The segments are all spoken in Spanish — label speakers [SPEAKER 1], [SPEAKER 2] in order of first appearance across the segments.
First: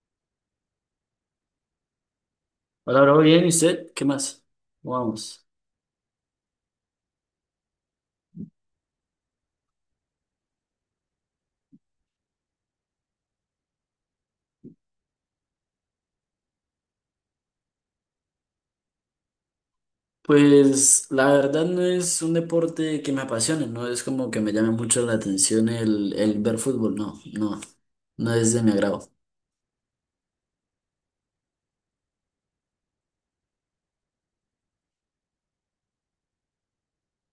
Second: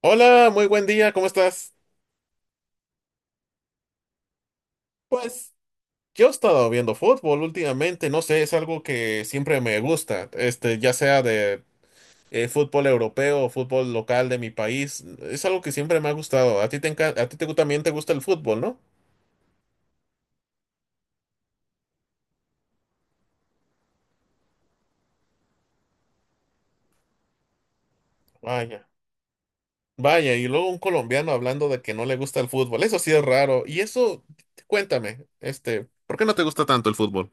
[SPEAKER 1] Hola, muy buen día, ¿cómo estás?
[SPEAKER 2] Hola, bro, bien, ¿y usted? ¿Qué más? ¿Cómo vamos?
[SPEAKER 1] Pues yo he estado viendo fútbol últimamente, no sé, es algo que siempre me gusta, ya sea de fútbol europeo o fútbol local de mi país, es algo que siempre me ha gustado. A ti te gu- también te gusta el fútbol, ¿no?
[SPEAKER 2] Pues la verdad no es un deporte que me apasione, no es como que me llame mucho la atención el ver fútbol, no, no, no es de mi
[SPEAKER 1] Vaya.
[SPEAKER 2] agrado.
[SPEAKER 1] Vaya, y luego un colombiano hablando de que no le gusta el fútbol, eso sí es raro. Y eso, cuéntame, ¿por qué no te gusta tanto el fútbol?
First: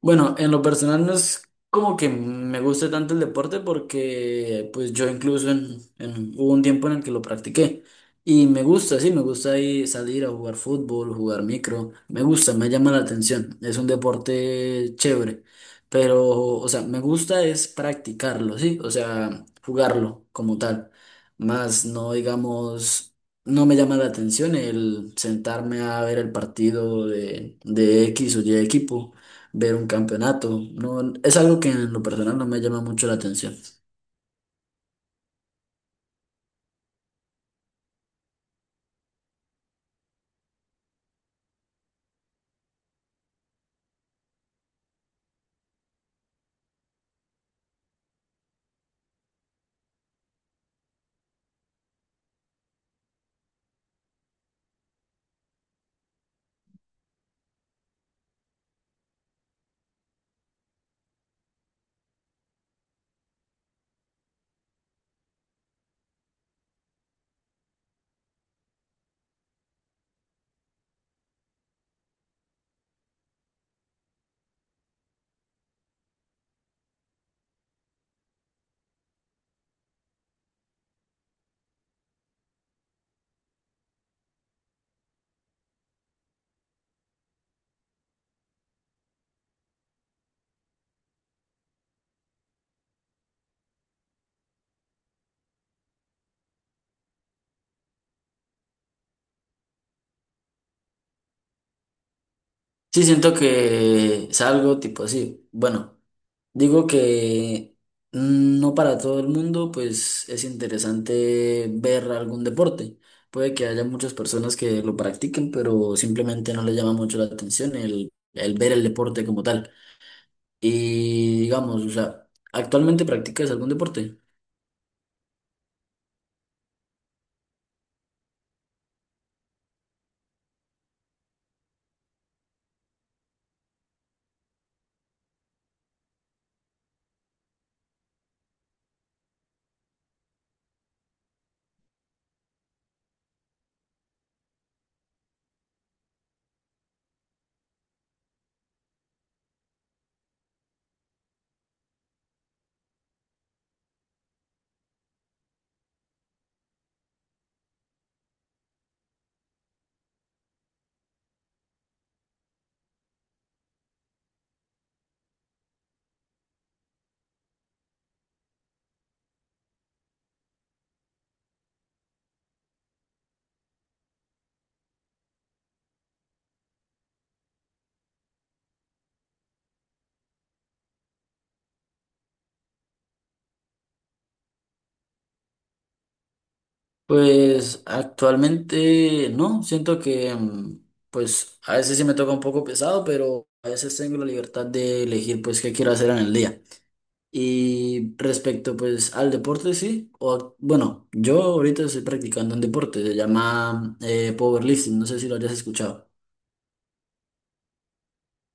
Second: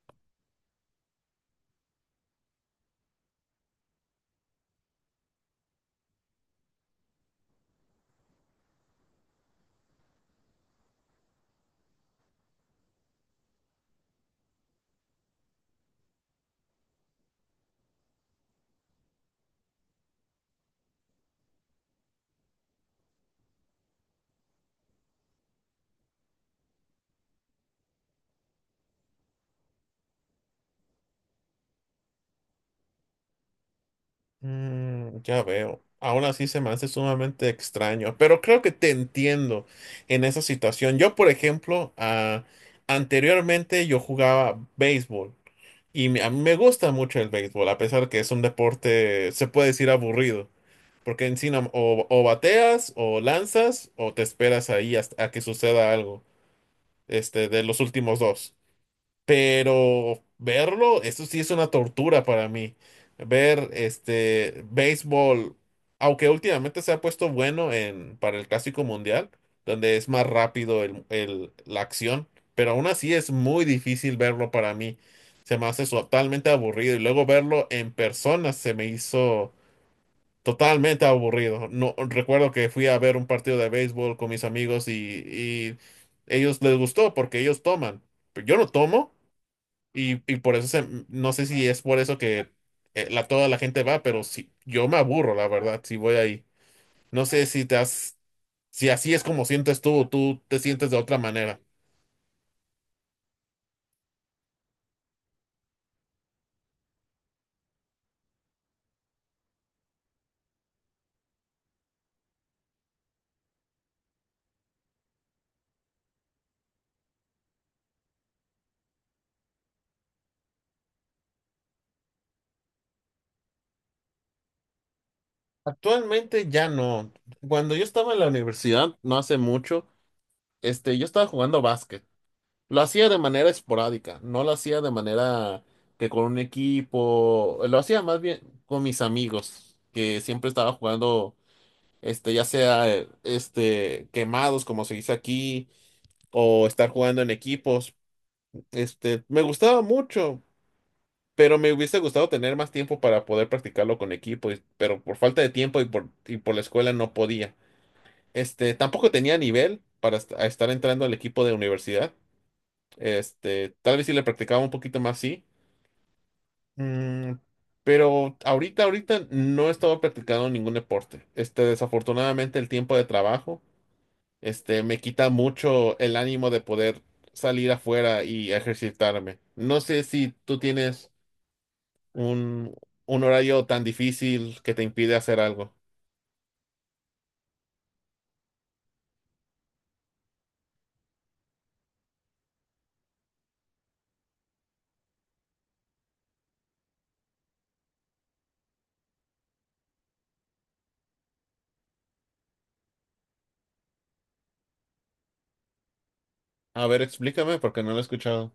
[SPEAKER 2] Bueno, en lo personal no es como que me guste tanto el deporte porque pues yo incluso hubo un tiempo en el que lo practiqué y me gusta, sí, me gusta ahí salir a jugar fútbol, jugar micro, me gusta, me llama la atención, es un deporte chévere, pero o sea, me gusta es practicarlo, sí, o sea, jugarlo como tal, más no digamos, no me llama la atención el sentarme a ver el partido de X o Y equipo, ver un campeonato. No, es algo que en lo personal no me llama mucho la atención.
[SPEAKER 1] Mm, ya veo. Aún así se me hace sumamente extraño, pero creo que te entiendo en esa situación. Yo, por ejemplo, anteriormente yo jugaba béisbol y me- a mí me gusta mucho el béisbol, a pesar que es un deporte, se puede decir aburrido, porque en sí no- o bateas o lanzas o te esperas ahí hasta a que suceda algo, de los últimos dos. Pero verlo, eso sí es una tortura para mí. Ver este béisbol, aunque últimamente se ha puesto bueno en, para el Clásico Mundial, donde es más rápido la acción, pero aún así es muy difícil verlo para mí. Se me hace totalmente aburrido y luego verlo en persona se me hizo totalmente aburrido. No, recuerdo que fui a ver un partido de béisbol con mis amigos y ellos les gustó porque ellos toman, pero yo no tomo. Y por eso se- no sé si es por eso que toda la gente va, pero sí, yo me aburro, la verdad, si voy ahí. No sé si te has, si así es como sientes tú, o tú te sientes de otra manera.
[SPEAKER 2] Sí, siento que es algo tipo así. Bueno, digo que no para todo el mundo, pues es interesante ver algún deporte. Puede que haya muchas personas que lo practiquen, pero simplemente no les llama mucho la atención el ver el deporte como tal. Y digamos, o sea, ¿actualmente practicas algún deporte?
[SPEAKER 1] Actualmente ya no. Cuando yo estaba en la universidad, no hace mucho, yo estaba jugando básquet. Lo hacía de manera esporádica, no lo hacía de manera que con un equipo, lo hacía más bien con mis amigos, que siempre estaba jugando ya sea quemados, como se dice aquí, o estar jugando en equipos. Me gustaba mucho, pero me hubiese gustado tener más tiempo para poder practicarlo con equipo, y- pero por falta de tiempo y por la escuela no podía. Tampoco tenía nivel para est- a estar entrando al equipo de universidad. Tal vez si le practicaba un poquito más, sí. Mm, pero ahorita no he estado practicando ningún deporte. Desafortunadamente el tiempo de trabajo. Me quita mucho el ánimo de poder salir afuera y ejercitarme. No sé si tú tienes un, un horario tan difícil que te impide hacer algo.
[SPEAKER 2] Pues actualmente no, siento que pues a veces sí me toca un poco pesado, pero a veces tengo la libertad de elegir pues qué quiero hacer en el día. Y respecto pues al deporte sí, o bueno, yo ahorita estoy practicando un deporte, se llama powerlifting, no sé si lo hayas escuchado.
[SPEAKER 1] A ver, explícame porque no lo he escuchado.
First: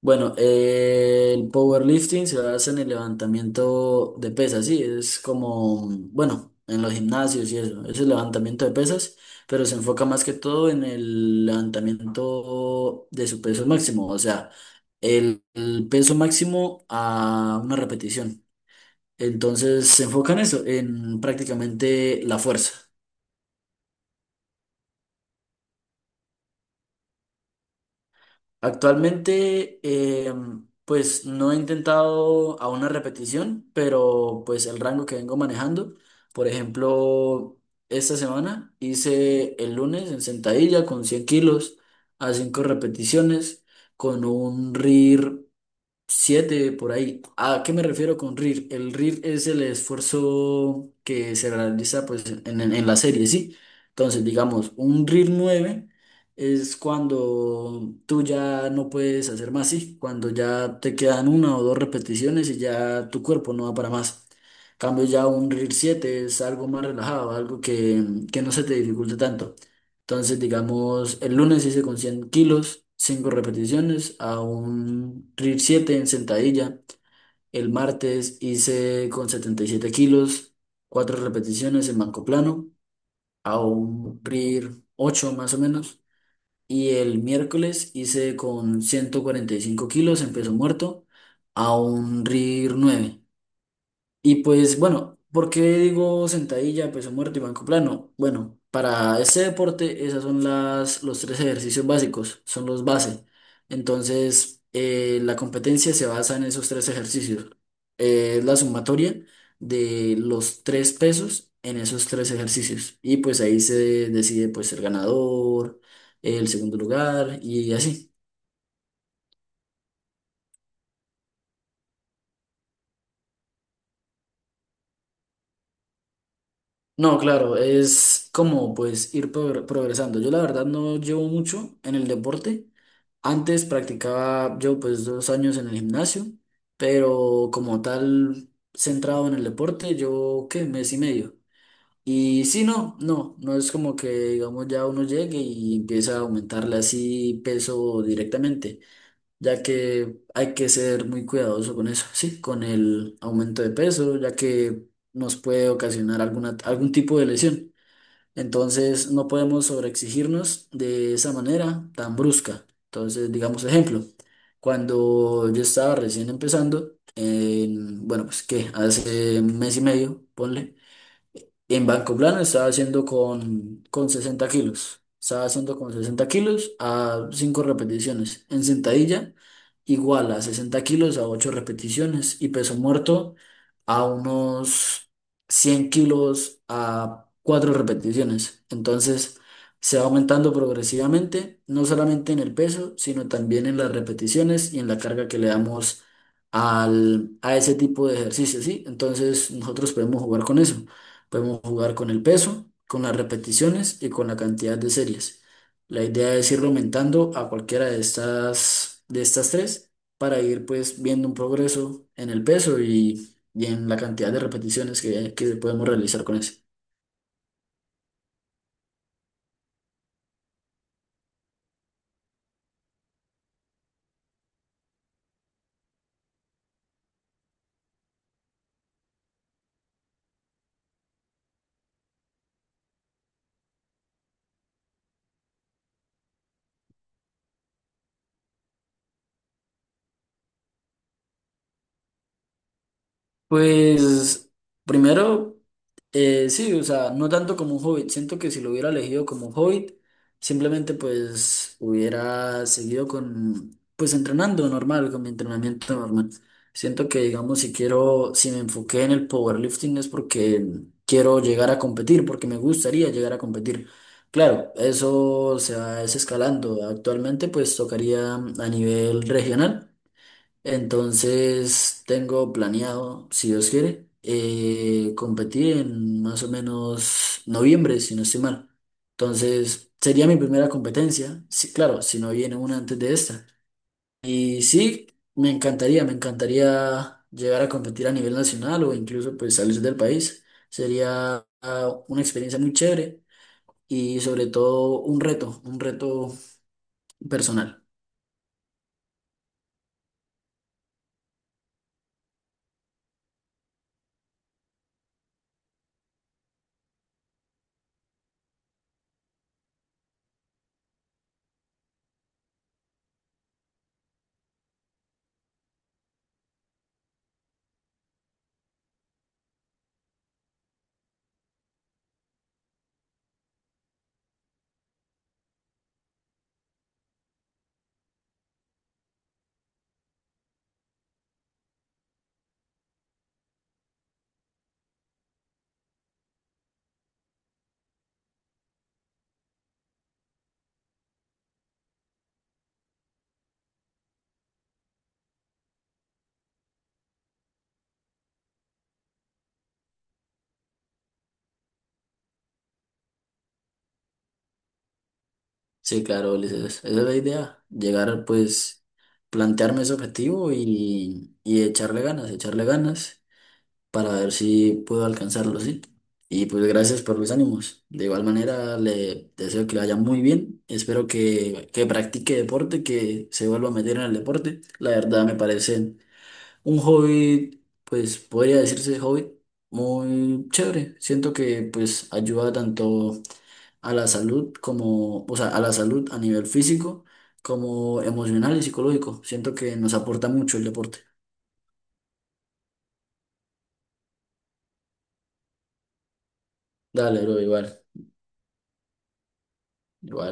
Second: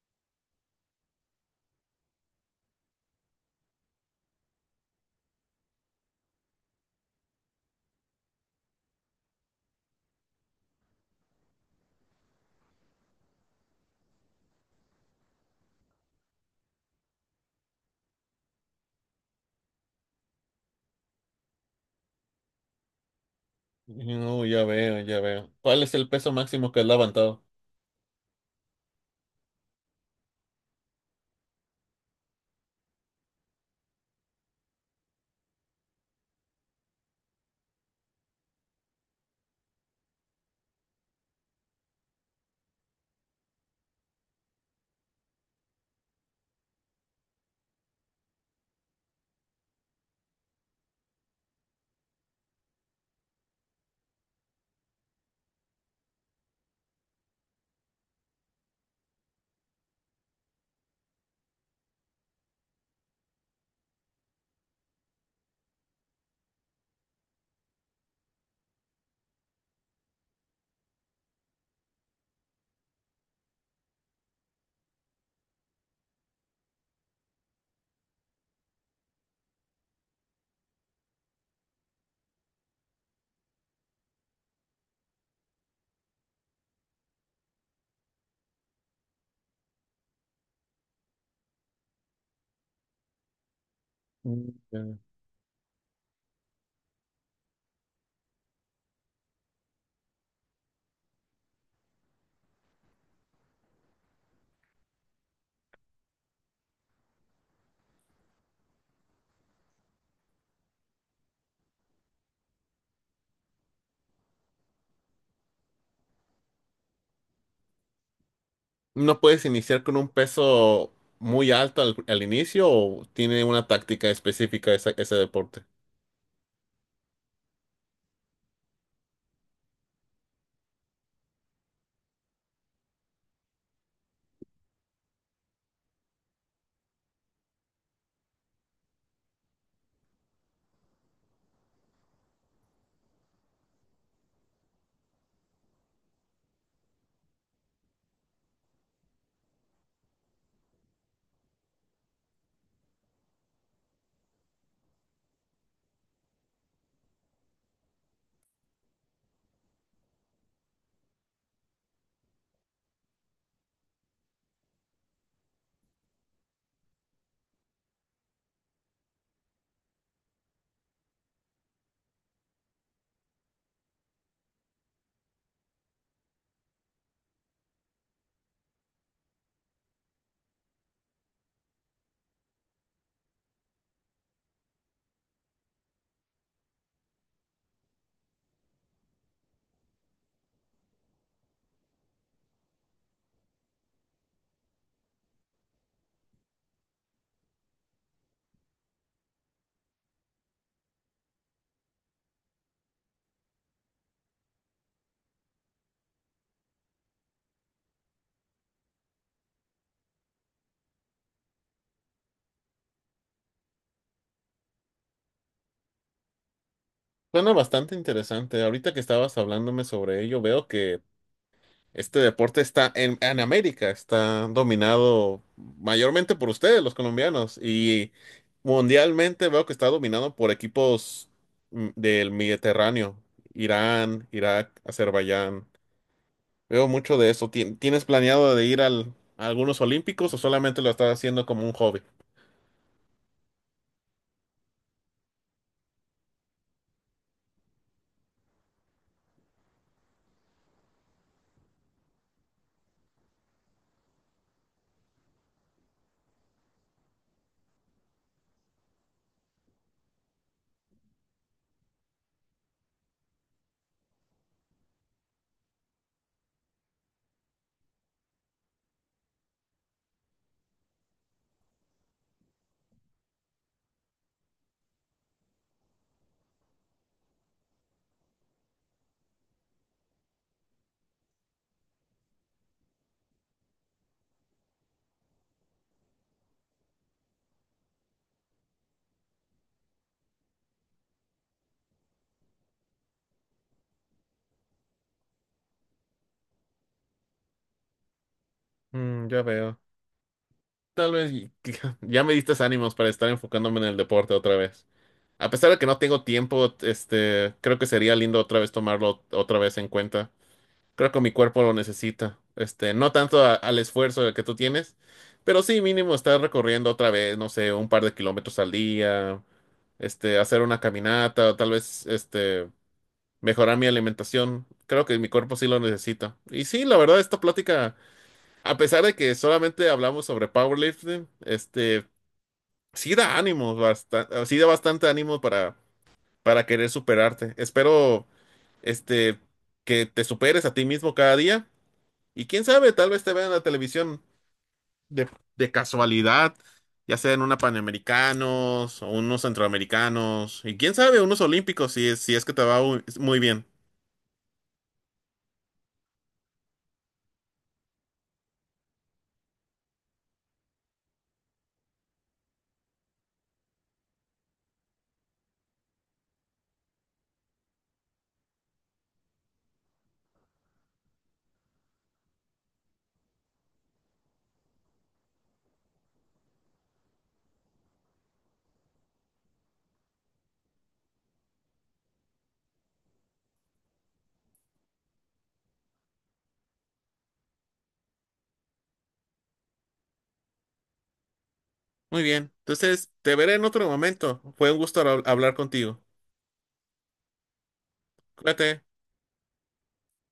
[SPEAKER 2] Bueno, el powerlifting se basa en el levantamiento de pesas, sí, es como, bueno, en los gimnasios y eso, es el levantamiento de pesas, pero se enfoca más que todo en el levantamiento de su peso máximo, o sea, el peso máximo a una repetición. Entonces se enfoca en eso, en prácticamente la fuerza.
[SPEAKER 1] No, ya veo, ya veo. ¿Cuál es el peso máximo que has levantado?
[SPEAKER 2] Actualmente, pues no he intentado a una repetición, pero pues el rango que vengo manejando, por ejemplo, esta semana hice el lunes en sentadilla con 100 kilos a 5 repeticiones con un RIR 7 por ahí. ¿A qué me refiero con RIR? El RIR es el esfuerzo que se realiza pues, en la serie, ¿sí? Entonces, digamos, un RIR 9 es cuando tú ya no puedes hacer más, ¿sí? Cuando ya te quedan una o dos repeticiones y ya tu cuerpo no va para más. En cambio ya un RIR 7 es algo más relajado, algo que no se te dificulte tanto. Entonces, digamos, el lunes hice con 100 kilos, 5 repeticiones a un RIR 7 en sentadilla. El martes hice con 77 kilos, 4 repeticiones en banco plano a un RIR 8 más o menos. Y el miércoles hice con 145 kilos en peso muerto a un RIR 9. Y
[SPEAKER 1] Mm,
[SPEAKER 2] pues
[SPEAKER 1] ya.
[SPEAKER 2] bueno, ¿por qué digo sentadilla, peso muerto y banco plano? Bueno, para este deporte esas son los tres ejercicios básicos, son los base. Entonces, la competencia se basa en esos tres ejercicios. Es la sumatoria de los tres pesos en esos tres ejercicios. Y pues ahí se decide pues el ganador, el segundo lugar y así.
[SPEAKER 1] ¿No puedes iniciar con un peso muy alto al inicio o tiene una táctica específica esa- ese deporte?
[SPEAKER 2] No, claro, es como pues ir progresando. Yo la verdad no llevo mucho en el deporte. Antes practicaba yo pues 2 años en el gimnasio, pero como tal centrado en el deporte, yo qué, mes y medio. Y sí, no, no, no es como que digamos ya uno llegue y empieza a aumentarle así peso directamente ya que hay que ser muy cuidadoso con eso, sí, con el aumento de peso, ya que nos puede ocasionar alguna, algún tipo de lesión. Entonces, no podemos sobreexigirnos de esa manera tan brusca. Entonces, digamos ejemplo, cuando yo estaba recién empezando, bueno, pues que hace un mes y medio, ponle. En banco plano estaba haciendo con 60 kilos. Estaba haciendo con 60 kilos a 5 repeticiones. En sentadilla, igual a 60 kilos a 8 repeticiones. Y peso muerto a unos 100 kilos a 4 repeticiones. Entonces, se va aumentando progresivamente, no solamente en el peso, sino también en las repeticiones y en la carga que le damos a ese tipo de ejercicio, ¿sí? Entonces, nosotros podemos jugar con eso. Podemos jugar con el peso, con las repeticiones y con la cantidad de series. La idea es ir aumentando a cualquiera de de estas tres para ir pues viendo un progreso en el peso y en la cantidad de repeticiones que podemos realizar con eso.
[SPEAKER 1] Suena bastante interesante. Ahorita que estabas hablándome sobre ello, veo que este deporte está en América, está dominado mayormente por ustedes, los colombianos, y mundialmente veo que está dominado por equipos del Mediterráneo, Irán, Irak, Azerbaiyán. Veo mucho de eso. Tien- ¿Tienes planeado de ir a algunos olímpicos o solamente lo estás haciendo como un hobby?
[SPEAKER 2] Pues primero, sí, o sea, no tanto como un hobbit. Siento que si lo hubiera elegido como un hobbit, simplemente pues hubiera seguido pues entrenando normal, con mi entrenamiento normal. Siento que, digamos, si me enfoqué en el powerlifting es porque quiero llegar a competir, porque me gustaría llegar a competir. Claro, eso se va es escalando. Actualmente pues tocaría a nivel regional. Entonces tengo planeado, si Dios quiere, competir en más o menos noviembre, si no estoy mal. Entonces sería mi primera competencia, sí, claro, si no viene una antes de esta. Y sí, me encantaría llegar a competir a nivel nacional o incluso pues salir del país. Sería una experiencia muy chévere y sobre todo un reto personal.
[SPEAKER 1] Mm, ya veo. Tal vez y- ya me diste ánimos para estar enfocándome en el deporte otra vez. A pesar de que no tengo tiempo, creo que sería lindo otra vez tomarlo otra vez en cuenta. Creo que mi cuerpo lo necesita. No tanto a- al esfuerzo que tú tienes, pero sí mínimo estar recorriendo otra vez, no sé, un par de kilómetros al día, hacer una caminata, o tal vez, mejorar mi alimentación. Creo que mi cuerpo sí lo necesita. Y sí, la verdad, esta plática, a pesar de que solamente hablamos sobre powerlifting, sí da ánimos, basta- sí da bastante ánimo para querer superarte. Espero, este, que te superes a ti mismo cada día y quién sabe, tal vez te vean en la televisión de, de casualidad, ya sea en una Panamericanos o unos Centroamericanos, y quién sabe, unos Olímpicos, si es, si es que te va muy, muy bien.
[SPEAKER 2] Sí, claro, Ulises, esa es la idea, llegar pues plantearme ese objetivo y echarle ganas para ver si puedo alcanzarlo, ¿sí? Y pues gracias por los ánimos. De igual manera, le deseo que le vaya muy bien, espero que practique deporte, que se vuelva a meter en el deporte. La verdad me parece un hobby, pues podría decirse hobby muy chévere. Siento que pues ayuda tanto a la salud como, o sea, a la salud a nivel físico como emocional y psicológico. Siento que nos aporta mucho el deporte.
[SPEAKER 1] Muy bien. Entonces, te veré en otro momento. Fue un gusto hab- hablar contigo.
[SPEAKER 2] Dale, bro, igual,
[SPEAKER 1] Cuídate.
[SPEAKER 2] igual.